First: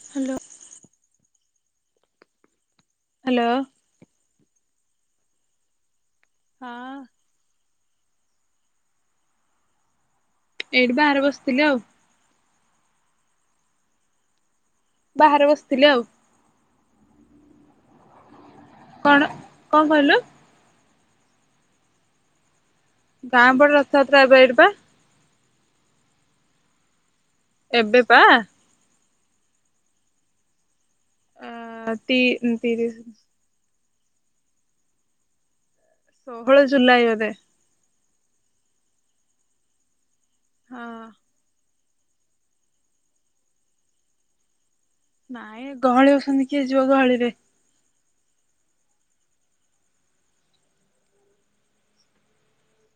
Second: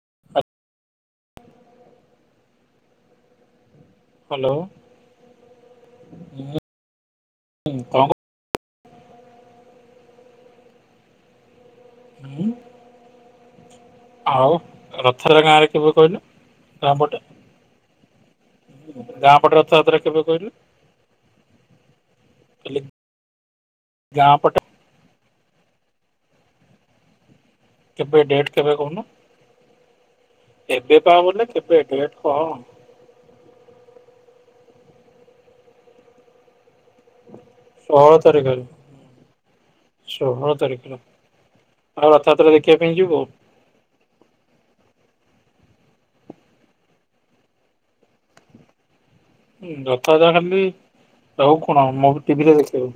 Hello. Hello. Hello. ହଁ। ହୁଁ କଣ କ ଏଇଠି ବାହାରେ ବସିଥିଲି ଆଉ। ହୁଁ ଆଉ ରଥରେ ବାହାରେ ଗାଁରେ ବସିଥିଲି କେବେ ଆଉ କହିଲୁ? ଆଉ ପଟେ କଣ ଗାଁ ପଟରେ ରଥଯାତ୍ରା କେବେ କହିଲୁ? [unintelligible] ଗାଁ ପଟ ରଥଯାତ୍ରା ଗାଁ ଏବେ ପଟେ ଏଇଟି ପା। ଏବେ ପା କେବେ ଡେଟ୍ କେବେ କହୁନୁ? ଏବେ ପା ବ ଅ କେବେ ଡେଟ୍ ତି କହ। ତିରିଶ ଷୋହଳ ଯେ ଜୁଲାଇ ବୋଧେ। ଷୋହଳ ତାରିଖରେ। ଷୋହଳ ହଁ ତାରିଖରେ। ଆଉ ରଥଯାତ୍ରା ଦେଖିବା ପାଇଁ ଯିବୁ? ନାଇଁ ଗହଳି ଅଛନ୍ତି କିଏ ଯିବ ଗହଳିରେ? ହଁ ରଥଯାତ୍ରା ଖାଲି ଆଉ କଣ ମୁଁ ଟିଭିରେ ଦେଖେଇବୁ?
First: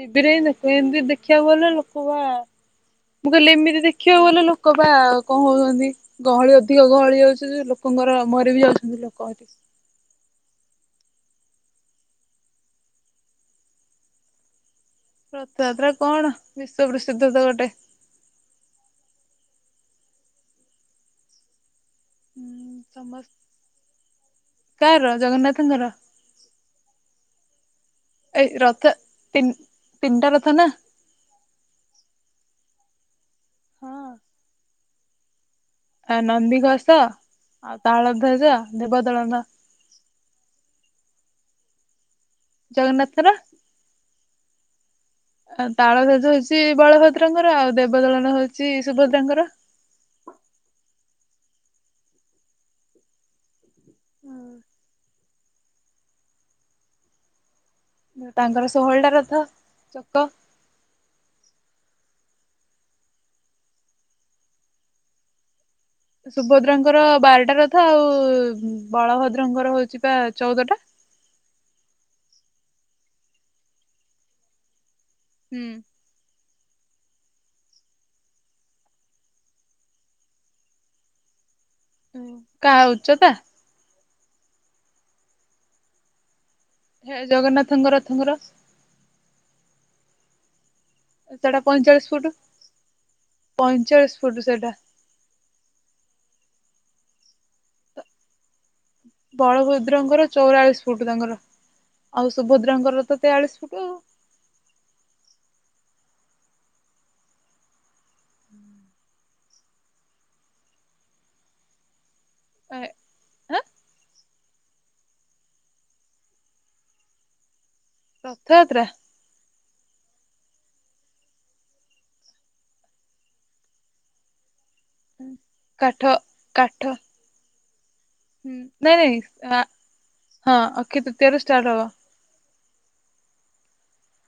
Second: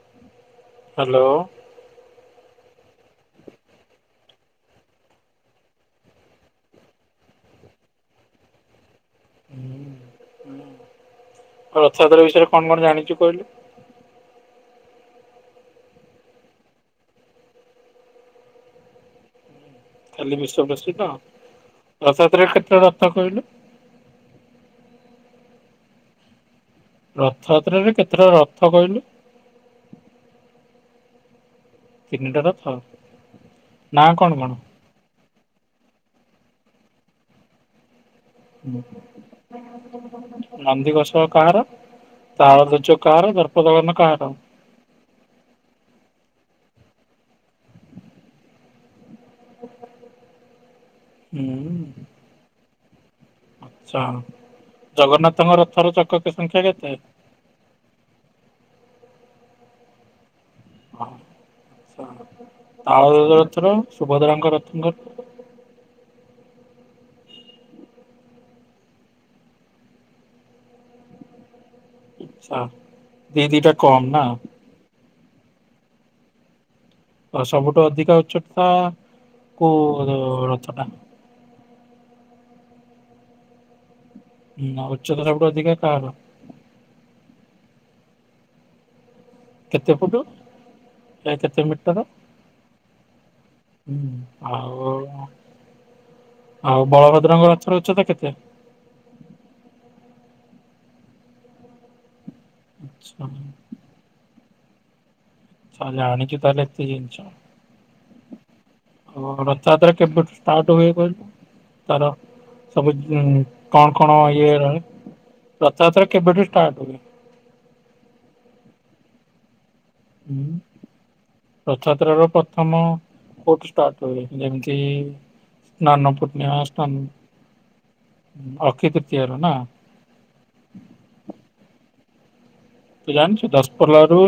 ଟିଭି ରେ ହିଁ ଦେଖି ତୁ ଏମିତି ହ୍ୟାଲୋ ଆଉ ଦେଖିବାକୁ ଗଲେ ଲୋକ ବା ମୁଁ କହିଲି ଏମିତି ଦେଖିବାକୁ ଗଲେ ଲୋକ ବା କଣ ହଉଛନ୍ତି ଗହଳି ଅଧିକ ଗହଳି ହଉଛି ଲୋକଙ୍କର ମରି ବି ଯାଉଛନ୍ତି। କହତୁ। ହୁଁ ରଥଯାତ୍ରା ବିଷୟରେ କଣ କଣ ଜାଣିଛୁ କହିଲୁ? ରଥଯାତ୍ରା କଣ ବିଶ୍ଵ ପ୍ରସିଦ୍ଧ ତ ଗୋଟେ। ଖାଲି ବିଶ୍ୱପ୍ରସିଦ୍ଧ? ରଥଯାତ୍ରା ରେ କେତେଟା ହୁଁ ରଥ ସମସ୍ତେ କହିଲୁ? ଙ୍କର। ରଥଯାତ୍ରାରେ କେତେଟା ରଥ କହିଲୁ? ତିନି ତିନିଟା ରଥ ନା। ତିନିଟା ରଥ। ନା କଣ କଣ? ଆ ନନ୍ଦିଘୋଷ ଆଉ ତାଳ ନନ୍ଦିଘୋସ। କାହାର? ତାଳଧ୍ୱଜ ଜଗନ୍ନାଥର। କାହାର ଦର୍ପଦଳନ କାହାର? ତାଳଧ୍ୱଜ ହେଉଛି ବଳଭଦ୍ରଙ୍କର ଆଉ ଦେବଦଳନ ହେଉଛି ସୁଭଦ୍ରା ଦ୍ରା ଙ୍କର। ହୁଁ। ଆଚ୍ଛା ଜଗନ୍ନାଥ ତମର ଥରର ଚକ ସ ସଂଖ୍ୟା କେତେ? ତାଙ୍କର ଷୋହଳ ଟା ରଥ ଚକ। ତାଳଧ୍ୱଜ ରଥର ସୁଭଦ୍ରାଙ୍କ ରଥଙ୍କ- ସୁଭଦ୍ରାଙ୍କର ବାରଟା ରଥ ଆଉ ବଳଭଦ୍ରଙ୍କର ହଉଛି ବା ଚଉଦଟା। ଇଛା ଦି ଦି ଟା କମ୍ ନା। ହୁଁ। ତ ସବୁଠୁ ଅଧିକା ଉଚ୍ଚତା କୋଉ ରଥ ଟା? ହଁ କାହା ଉଚ୍ଚତା? ହୁଁ ଉଚ୍ଚତା ସବୁଠୁ ଅଧିକା କାହାର? ହେ ଜଗନ୍ନାଥଙ୍କ ରଥଙ୍କର କେତେ ଫୁଟ? ଏ ସେଟା କେତେ ମିଟର? ପଇଁଚାଳିଶ ଫୁଟ ହୁଁ ପଇଁଚାଳିଶ ଫୁଟ ସେଟା। ଆଉ ଆଉ ବଳଭଦ୍ରଙ୍କ ରଥ ର ଉଚ୍ଚ ତ କେତେ? ବଳଭଦ୍ରଙ୍କର ଚଉରାଳିଶ ଫୁଟ ତାଙ୍କର। ଆଉ ସୁଭଦ୍ରାଙ୍କର ତ ଆଚ୍ଛା ତେୟାଳିଶ ଫୁଟ । ଆଚ୍ଛା ଜାଣିଛୁ ତାହଲେ ଏତେ ଜିନିଷ ଆଉ ହଁ ରଥଯାତ୍ରା କେବେଠୁ ଷ୍ଟାର୍ଟ ହୁଏ କହିଲୁ ତାର ଏ ସବୁ ଆଁ କଣ କଣ ଇଏ? ରଥଯାତ୍ରା କେବେଠୁ ଷ୍ଟାର୍ଟ ହୁଏ? ରଥ ଯାତ୍ରା। ରଥଯାତ୍ରର ପ୍ରଥମ କୋଉଠୁ ଷ୍ଟାଟ ହୁଏ ଯେମିତି ଏଇ କାଠ ସ୍ନାନ ପୂର୍ଣ୍ଣିମା କାଠ ଷ୍ଟାନ ନାଇଁ ନାଇଁ ନା ହଁ କେକେବେ ଷ୍ଟାଟ୍ ହବ। ତୁ ଜାଣିଛୁ ଦଶପଲା ରୁ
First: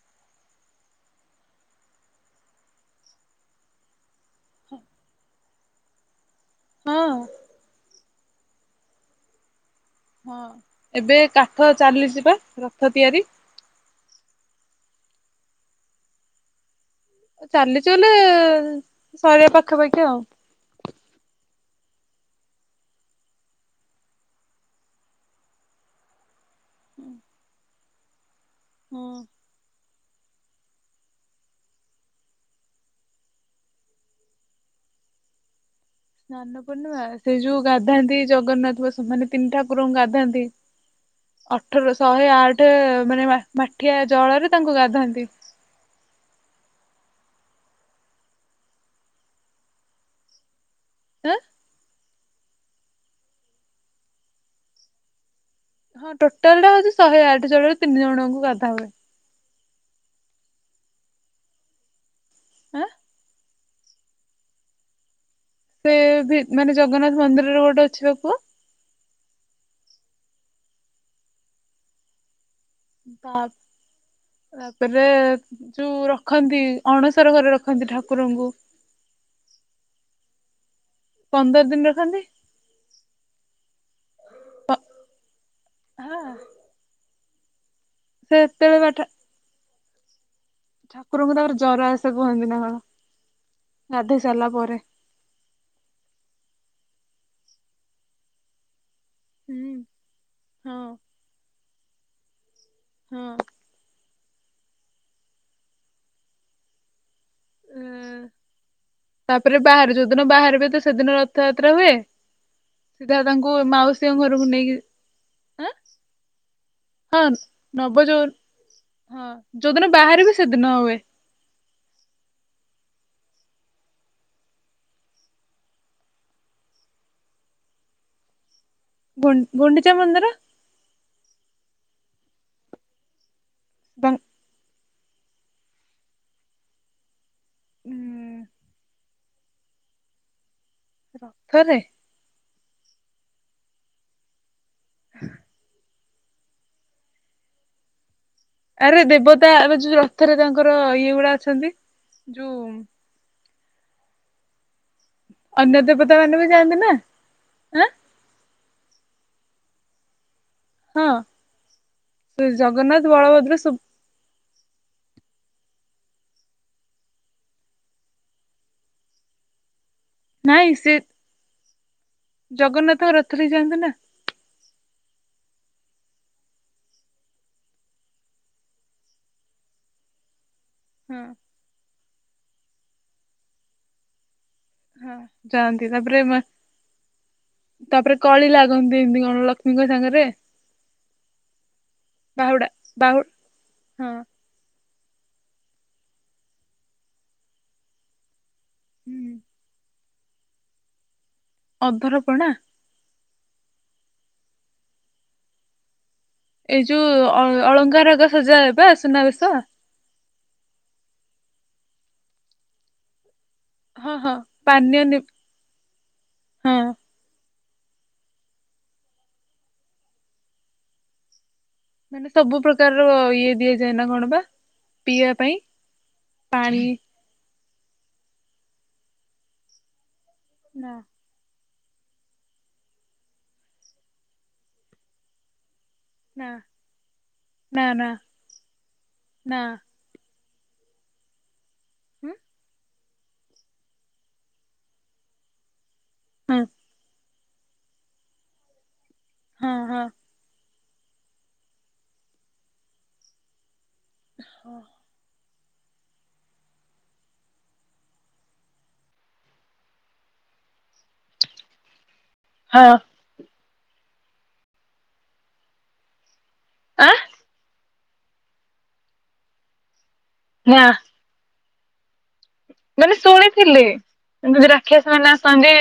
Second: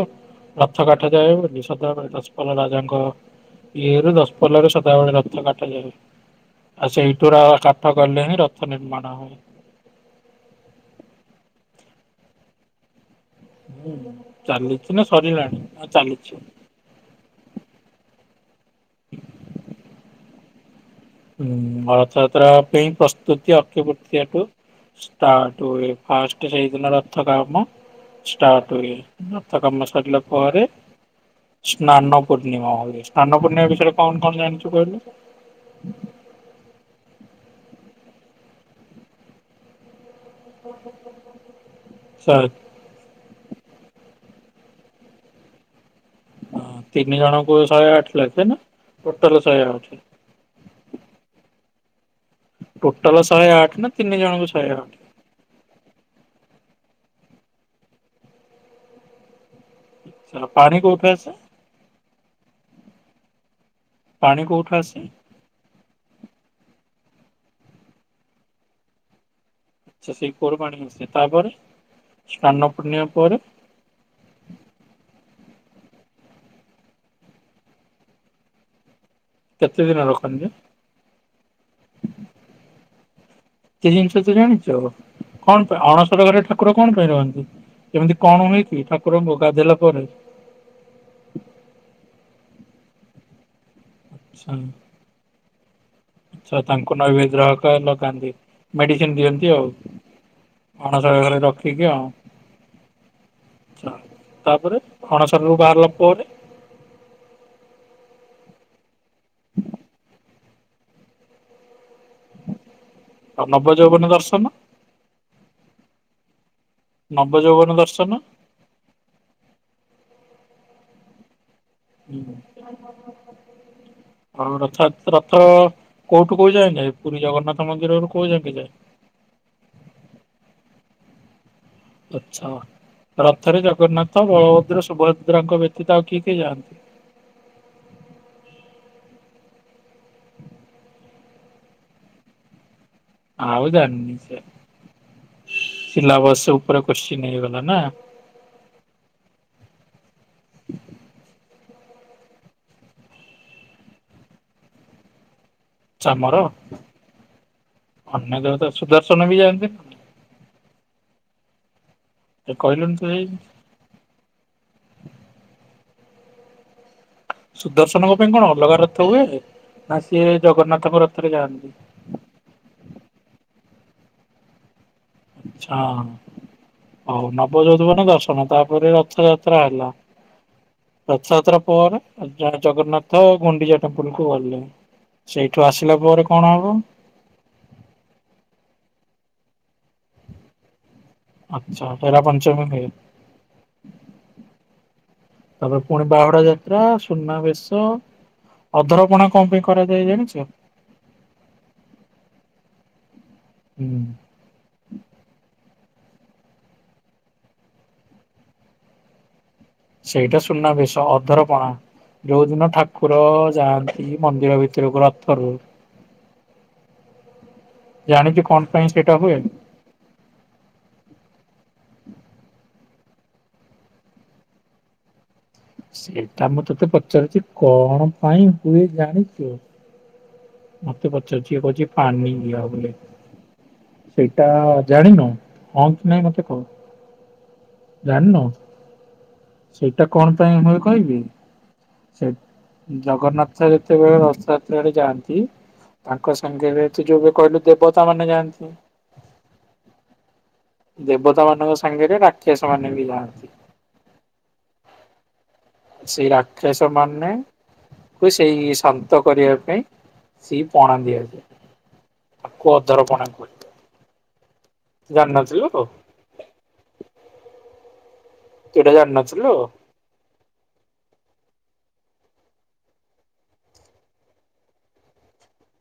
ରଥ କାଠ ଯାଏ ବୋଲି [unintelligible] ପୋଲରେ ସଦାବେଳେ ରଥକାଠ [unintelligible] ଆ ହଁ ସେଇଠୁରା କାଠ ଗଲେ ହିଁ ରଥ ନିର୍ମାଣ ହବ। ହଁ, ଏବେ କାଠ ଚାଲିଚିବା ରଥ ତିଆରି । ହୁଁ, ଚାଲିଛି ନା ସରିଲାଣି! ଆ ଚାଲିଛି । ଚାଲିଚି ବଲେ ଶରୀର ପାଖା ପାଖି । ଉଟ [inaudible] ହଁ, ରଥଯାତ୍ରା ପାଇଁ ପ୍ରସ୍ତୁତି ଅକ୍ଷିତୃତୀୟା ଠୁ ଷ୍ଟାର୍ଟ ହୁଏ। େ [inaudible] ସେଇଦିନ ରଥ କାମ ଷ୍ଟାର୍ଟ ହୁଏ ହଁ ଆଉ ତା ସାରିଲା ପରେ, ସ୍ନାନ ପୂର୍ଣ୍ଣିମା ହଉଛି ।ସ୍ନାନ ପୂର୍ଣ୍ଣିମା ବିଷୟରେ କଣ କଣ ଜାଣିଛୁ କହିଲୁ? ହୁଁ [inaudible] ସ୍ନାନ ପୂର୍ଣ୍ଣିମା, ସେ ଯୋଉ ଗାଧାନ୍ତି ଜଗନ୍ନାଥ ବସୁ ମାନେ ତିନି ଠାକୁରଙ୍କୁ ଗାଧାନ୍ତି ଅଠର ଶହେ ଆଠ ମାନେ ମାଠିଆ ଜଳରେ ତାଙ୍କୁ ଗାଧାନ୍ତି। । ତିନି ଜଣଙ୍କୁ ଶହେ ଆଠ ଲେଖେ ନା ଟୋଟାଲ ଶହେ ଆଠ? ଆଁ ଟୋଟାଲ ଶହେ ଆଠ ନା ତିନି ଜଣଙ୍କୁ ଶହେ ଆଠ । ହଁ ଟୋଟାଲ ଟା ହଉଛି ଶହେ ଆଠ ଜଣ ର ତିନି ଜଣଙ୍କୁ ଗାଧା ହୁଏ। ପାଣି କୋଉଠୁ ଆସେ? ଆଁ? ପାଣି କୋଉଠୁ ଆସେ?? ସେ ମାନେ ଜଗନ୍ନାଥ ମନ୍ଦିରରେ ଗୋଟେ ଅଛି ବା ପୁଅ । ଆଛା ସେଇ କୂଅ ରୁ ପାଣି ଆସେ । ତାପରେ, ସ୍ନାନ ପୂର୍ଣ୍ଣିମା ପରେ ତା ତାପରେ ଯୋଉ ରଖନ୍ତି ଅଣସର ଘରେ ରଖନ୍ତି ଠାକୁରଙ୍କୁ କେତେ ଦିନ ରଖନ୍ତି ପନ୍ଦର ଦିନ । ରଖନ୍ତି ସେ ଜିନିଷ ତ ପ ଜାଣିଛ? କଣ ପାଇଁ, ଅଣସର ହଁ ଘରେ ଠାକୁର କଣ ପାଇଁ ରହନ୍ତି? ହୁ [inaudible] କେମିତି କଣ ହୁଏ ସେତେବେଳେ କି ବା ଠା ଠାକୁରଙ୍କୁ ଗାଧେଇଲା କର [inaudible] ଠାକୁରଙ୍କୁ ତା ପରେ ଜର ଆସେ କୁହନ୍ତି ନା ଗାଧେଇ ସାରିଲା ଆଛା ପରେ । ତ ତାଙ୍କୁ ନୈବଦ୍ର କହିଲ [inaudible] ମେଡିସିନ ଦିଅନ୍ତି ହୁଁ ଆଉ ହଁ ଅଣସର ଘରେ ରଖି [unintelligible] ହଁ। ତାପରେ ଅଣସରରୁ ବାହାରିଲା ପରେ? [inaudible] ତାପରେ ବାହାରେ ଯୋଉଦିନ ବାହାରେ ଏବେ ତ ସେଦିନ ରଥଯାତ୍ରା ହୁଏ। ସିଧା ଆଉ ତାଙ୍କୁ ନବଯୌବନ ମାଉସୀଙ୍କ ଦର୍ଶନ ଘରକୁ ନେଇକି ଆଁ ହଁ ନବଯୌବନ ନବ ଦର୍ଶନ ଯୋବ ହଁ ଯୋଉଦିନ ବାହାରିବେ କେତେଦିନ ହୁଏ? ହୁଁ ଆଉ ରଥଯାତ୍ରା ରଥ କୋଉଠୁ କୋଉ ଯାଏ ପୁରୀ ଜଗନ୍ନାଥ ମନ୍ଦିରରୁ କୋଉ ଯାଏଁ ଯାଏ। ଗୁ ଗୁଣ୍ଡିଚା ମନ୍ଦିର। ଆଚ୍ଛା। ରଥରେ ବଂ ଜଗନ୍ନାଥ ବଳଭଦ୍ର ସୁଭ ସୁଭଦ୍ରାଙ୍କ ବ୍ୟତୀତ ଆଉ କିଏ କିଏ ଯାଆନ୍ତି? ହୁଁ। ରଥରେ । ଆଉ ଜାଣିନି ସେ ହଁ। ସିଲାବସ ଉପରେ କୋଶ୍ଚିନ୍ ହେଇଗଲା ନା? ଆରେ ଦେବତା ଏ ଯୋଉ ରଥରେ ତାଙ୍କର ଇଏ ଗୁଡା ଅଛନ୍ତି । ଯୋଉ ଅନ୍ୟ ଦେବତା ଆମର ମାନେ ବି ଯାଆନ୍ତି ନାଁ ହାଁ। ଅନ୍ୟ ଦେବତା ସୁଦର୍ଶନ ବି ଯାଆନ୍ତି ନା । ହଁ। ଶ୍ରୀ କହିଲୁନି ତ ଜଗନ୍ନାଥ ସେଇ ବଳଭଦ୍ର ସୁଭ୍ ସୁଦର୍ଶନଙ୍କ ପାଇଁ କଣ ଅଲଗା ରଥ ହୁଏ । ନାଇଁ ସେ ଜଗନ୍ନାଥଙ୍କ ରଥରେ ଯାଆନ୍ତି ନା । ଆଚ୍ଛା ହଉ ନବ ଯୌଧପନ‌ଦର୍ଶନ ତାପରେ ରଥଯାତ୍ରା ହେଲା। ହଁ ରଥଯାତ୍ରା ପରେ । ଜଣେ ଜଗନ୍ନାଥ ଗୁଣ୍ଡିଚା ଟେମ୍ପଲକୁ ଗଲେ। ହଁ ସେଇଠୁ ଯାଆନ୍ତି ଆସିଲା ତାପରେ ପରେ କଣ ହବ ତାପରେ କଳି ଲାଗନ୍ତି। ଏମିତି କଣ? ରାଣୀ ଲକ୍ଷ୍ମୀଙ୍କ ସାଙ୍ଗରେ। ଆଚ୍ଛା ବାହୁଡା ହେରାପଞ୍ଚମୀଠଉ। ବାହୁ ହଁ ତାପରେ ପୁଣି ବାହୁଡ଼ା ଯାତ୍ରା ସୁନାବେଶ । ଅଧରପଣା ହୁଁ କଣ ପାଇଁ କରାଯାଏ ଜାଣିଚ? ଆଛା। ଅଧରପଣା। ହୁଁ। ଏଇ ଯୋଉ ଅଳଙ୍କାର ହେରିକା ସଜା ହେବ ସୁନାବେଶ। ସେଇଟା ସୁନା ବେଶ ଅଧର ପଣା ଯୋଉଦିନ ଠାକୁର ଏ ଯାଆନ୍ତି ହଁ ହଁ ମନ୍ଦିର ପାନୀୟ ଭିତରକୁ ନି ରଥ ରୁହେ। ହଁ ଜାଣିଛୁ କଣ ପାଇଁ ସେଟା ହୁଏ? ମାନେ ସବୁ ପ୍ରକାରର ଇଏ ଦିଆଯାଏ ନା କଣ ପିଇବା ପାଇଁ? ସେଇଟା ମୁଁ ପାଣି ତତେ ପଚାରୁଛି କଣ? କାଇ ପାଇଁ ହୁଏ ଜାଣିଚୁ। ନା ମତେ ପଚାରୁଚି ଇଏ କ ପାନିଆ ବୋଲି ସେଇଟା ଜାଣିନୁ? ହଁ କି ନାଇଁ ମତେ ନା କହ ନା ନା ଜାଣିନୁ ନା ସେଇଟା କଣ? ପାଇଁ ମୁଁ କହିବି। ସେ ହୁଁ ଜଗନ୍ନାଥ ଯେତେବେଳେ ରଥଯାତ୍ରା ରେ ଯାଆନ୍ତି ନ୍ତି ତାଙ୍କ ହଁ ସାଙ୍ଗରେ ଏତେ ଯୋଉ କହିଲୁ ଦେବତା ମାନେ ଯାଆନ୍ତି। ହଁ ହଁ। ଦେବତା ମାନଙ୍କ ସାଙ୍ଗରେ ରାକ୍ଷସ ମାନେ ବି ଯାଆନ୍ତି। ହଁ। ସେଇ ରାକ୍ଷସ ମାନଙ୍କୁ ସେଇ ଶାନ୍ତ କରିବା ପାଇଁ ସେ ପଣା ଦିଆଯାଏ। ତାକୁ ହଁ ଅଧରପଣା କୁହନ୍ତି। ଜାଣିନଥିଲୁ? ଆଁ ଏଇଟା ଜାଣି ନ ଥିଲୁ? ନା। ମାନେ ଶୁଣିଥିଲି ଯଦି ରାକ୍ଷସ ମାନେ ଆସନ୍ତି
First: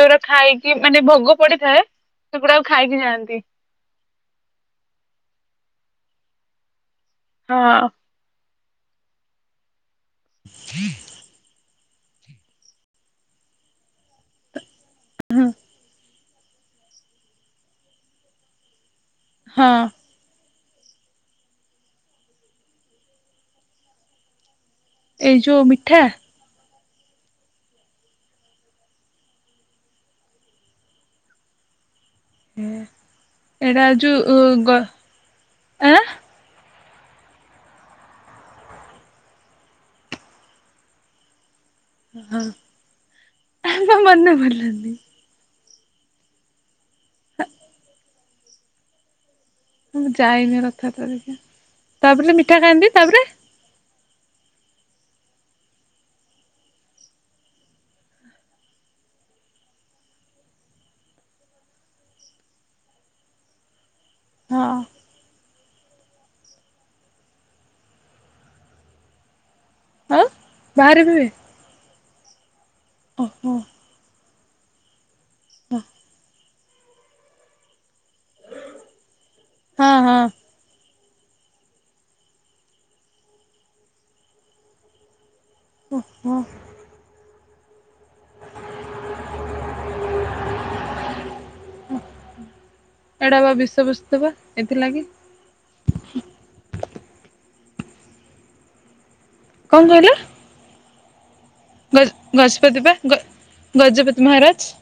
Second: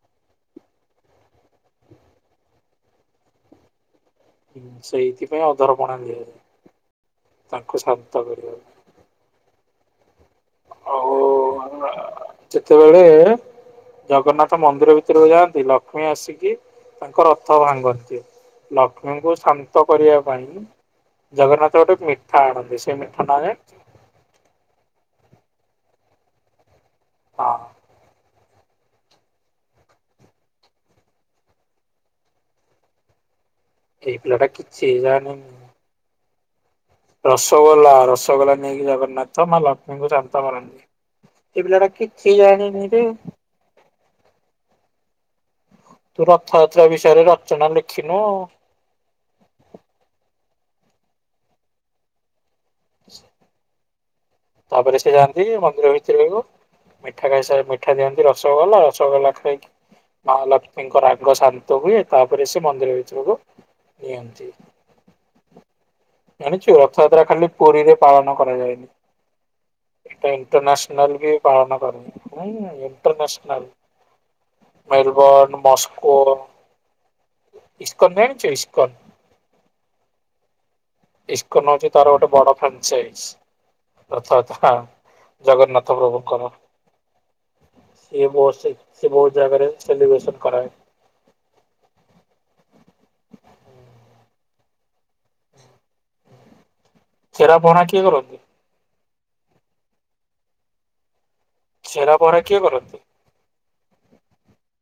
ଯୋଉଟା ଖାଇକି ମାନେ ଭୋଗ ପଡିଥାଏ ସେଗୁଡାକୁ ଖାଇକି ଯାଆନ୍ତି। ହୁଁ ସେଇଥିପାଇଁ ଅଧାର ପଣା ଦିଆ ହୁଏ। ତାଙ୍କୁ ହଁ। ଶାନ୍ତ କରିବାକୁ ଆଉ [inaudible] ଯେତେବେଳେ ଜଗନ୍ନାଥ ମନ୍ଦିର ଭିତରକୁ ହଁ ଯାଆନ୍ତି ଲକ୍ଷ୍ମୀ ଆସି ତାଙ୍କ ରଥ ଭାଙ୍ଗନ୍ତି। ମାଙ୍କୁ ହଁ ଶାନ୍ତ କରିବା ପାଇଁ ଜଗନ୍ନାଥ ଗୋଟେ ମିଠା ଆଣନ୍ତି ସେଇ ମିଠା ନାଁ ଜାଣିଚୁ? ଏଇ ଯୋଉ ମିଠା ହଁ। ହୁଁ। ଏଇଟା ଏଇ ଯଉ ପିଲାଟା ଗ କିଛି ଜାଣିନି। ଆ ରସଗୋଲା ରସଗୋଲା ନେଇକି ଜଗନ୍ନାଥ ମା ଲକ୍ଷ୍ମୀଙ୍କୁ ଶାନ୍ତ କରାନ୍ତି। ଏଇ ପିଲାଟା କିଛି ଜାଣିନିରେ। ମୋ ମନେ ପଡ଼ିଲାନି ତୁ ରଥଯାତ୍ରା ବିଷୟରେ ରଚନା ଲେଖିନୁ ଆଉ? ମୁଁ ଯାଇନି ତାପରେ [unintelligible] ମିଠା ଖାଆନ୍ତି ତାପରେ? ତାପରେ ସେ ଯାଆନ୍ତି ମନ୍ଦିର ଭିତରକୁ ମିଠା ଖାଇସାରି ମିଠା ଦିଅନ୍ତି ରସଗୋଲା ରସଗୋଲା ଖାଇକି ମା ଲକ୍ଷ୍ମୀଙ୍କ ରାଗ ଶାନ୍ତ ହୁଏ ତାପରେ ସେ ମନ୍ଦିର ଭିତରକୁ ନିଅନ୍ତି। ହଁ। ଜାଣିଛୁ ରଥଯାତ୍ରା ଖାଲି ପୁରୀରେ ପାଳନ କରାଯାଏ ନି। ଆଉ ଏଇଟା ବାହାରେ ଇଣ୍ଟରନ୍ୟାସନାଲ ପିଇବେ ବି ପାଳନ କରନ୍ତି [inaudible] ଓହୋ ଇଣ୍ଟରନାସନାଲ। ମେରୁ ବର୍ନ ହଁ ମସ୍କୋ। [inaudible] ଇସ୍କନ ଜାଣିଚୁ ଇସ୍କନ। ହଁ ହଁ ଇସ୍କନ ହଉଛି ତାର ଗୋଟେ ବଡ ଫାକଚାଇସ୍ ହେଁ ହେଁ ରଥଯାତ୍ରାର। ଜଗନ୍ନାଥ ଓହୋ ପ୍ରଭୁଙ୍କର। ସିଏ ବହୁ ସେ ବହୁତ ଜାଗାରେ ସେଲିବ୍ରେସନ କରାଏ। ଏଡା ବା ବିଷୟ ବସ୍ତୁ ବା ଏଥିଲାଗି। ଚେରାପହରା କିଏ କରନ୍ତି? କଣ କହିଲ? ଗଜ ଛେରା ପହଁରା କିଏ ଗଜପତି ବା କରନ୍ତି? ଗ୍ ଗଜପତି ମହାରାଜ।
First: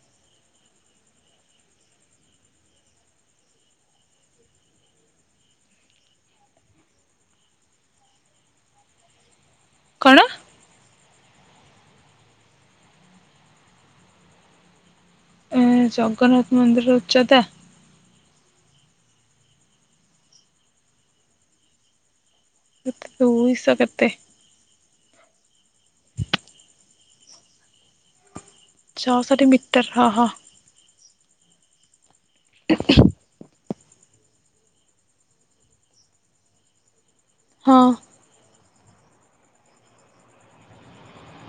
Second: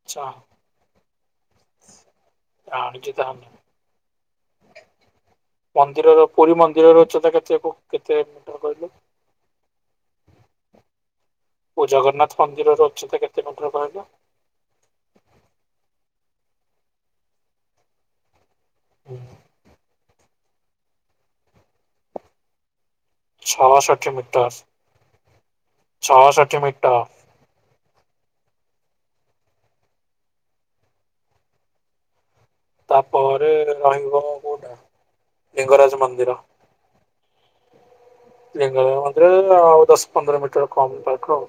ଆଛା ରାଣୀ କି ଚାହାନି। ମନ୍ଦିରର ପୁରୀ ମନ୍ଦିରର ଉଚ୍ଚତା କେତେ କେତେ ମିଟର କହିଲୁ? କଣ? ଓ ଜଗନ୍ନାଥ ମନ୍ଦିର ଉଚ୍ଚତା କେତେ ମିଟର କହିଲୁ? ଜଗନ୍ନାଥ ମନ୍ଦିର ଉଚ୍ଚତା ହୁଁ କେତେ ଦୁଇଶହ କେତେ ଛଅଷଠି ମିଟର। ଛଅଷଠି ମିଟ ଟର। ଛଅଷଠି ମିଟର ହଁ ହଁ। ତା ପରେ ହି [inaudible] କୋଉଟା ଲିଙ୍ଗରାଜ ମନ୍ଦିର। ହଁ। ଲିଙ୍ଗରାଜ ମନ୍ଦିର ଆଉ ଦଶ ପନ୍ଦର ମିଟର କମ୍ ତାଠୁ ଆଉ।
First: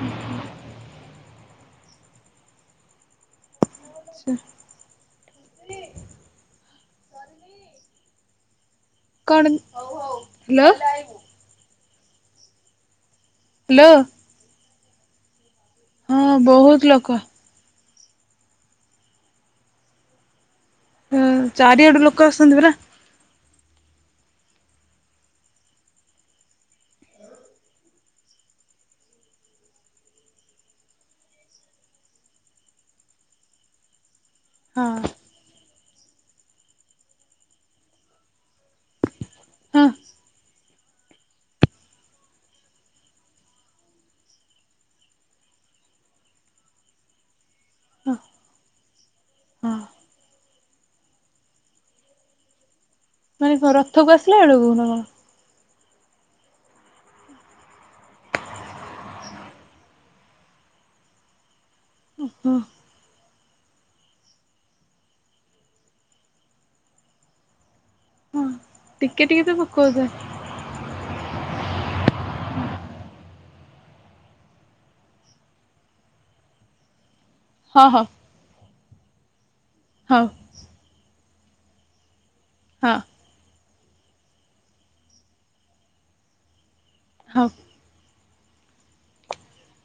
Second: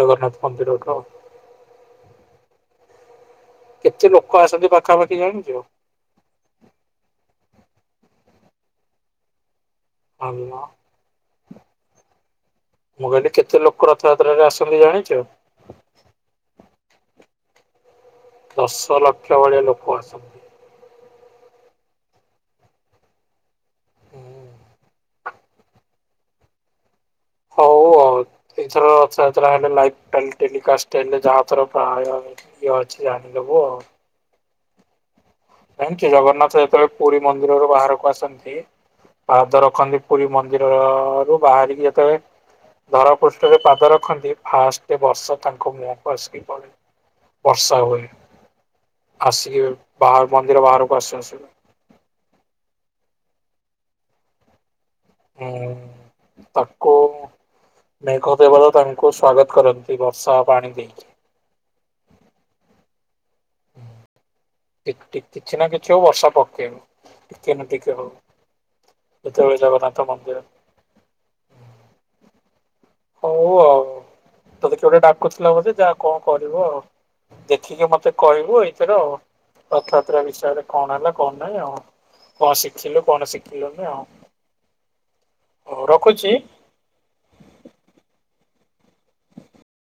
ଜଗନ୍ନାଥ ମନ୍ଦିର ଠୁ ଆଉ। କେତେ ହଁ ଲୋକ ଆସନ୍ତି ପାଖାପାଖି ଜାଣିଥିବ? କଣ? ଭ ବିିବା ହ୍ୟାଲୋ [inaudible] ମୁଁ କହିଲି କେତେ ହ୍ୟାଲୋ ଲୋକ ରଥଯାତ୍ରାରେ ଆସ ତମି [inaudible] ଜାଣିଚୁ । ହଁ ।ବହୁତ ଲୋକ। ଦଶଲକ୍ଷ ଭଳିଆ ଲୋକ ଆଛନ୍ତି। ହୁ ଚାରିଆଡେ ଲୋକ ଆସଛନ୍ତି ପରା। ହୁଁ। ହଉ ଆଉ ଏଥର ରଥଯାତ୍ରା ହେଲେ ଲାଇଭ [unintelligible] ଅଛି ଜାଣିଦବୁ ଆଉ। ହଁ। ଜାଣିଛୁ ଜଗନ୍ନାଥ ଯେତେବେଳେ ପୁରୀ ମନ୍ଦିରରୁ ବାହାରକୁ ଆସନ୍ତି ପାଦ ହଁ ରଖନ୍ତି ପୁରୀ ମନ୍ଦ ମନ୍ଦିରରୁ ବାହାରିକି ଯେତେବେଳେ ଧରା ପୃଷ୍ଠରେ ପାଦ ରଖନ୍ତି ଫାଷ୍ଟ [unintelligible] ତାଙ୍କ ମୁହଁକୁ ଆସିକି ପଡେ। ବର୍ଷା ହୁଏ ହଁ ଆସିକି ହଁ ବାହାର୍ ମନ୍ଦିର ବାହାରକୁ ଆସୁ ଆସୁ ମାନେ କଣ ରଥକୁ ଆସିଲା ବେଳକୁ ନା କଣ? ହୁଁ ତାକୁ ମେଘ ଦେବତା ତାଙ୍କୁ ସ୍ଵାଗତ କରନ୍ତି ବର୍ଷା ପାଣି ଦେଇକି ଉମହୁଁ । ଟି ଟି କିଛି ନା କିଛି ହଉ ବର୍ଷା ପକେଇବ ଟିକେ ନା ଟିକେ ହଉ ହଁ ଟିକେ ଟିକେ ତ ଯେତେବେଳେ ପକଉଥା ଜଗନ୍ନାଥ ମନ୍ଦିର ହଉ ଆଉ ତୋତେ କିଏ ଗୋଟେ ଡାକୁଥିଲା ବୋଧେ ଯା କଣ କରିବ ଆଉ। ହଁ ଦେଖିକି ହଉ ମତେ କହିବୁ ଏଇ [unintelligible] ରଥଯାତ୍ରା ହଉ ବିଷୟରେ କଣ ହେଲା କଣ ନାହିଁ ଆଉ। କଣ ହଁ ଶିଖିଲୁ କଣ ଶିଖି ଲୁନି ଆଉ ହଉ ରଖୁଛି। ହଁ।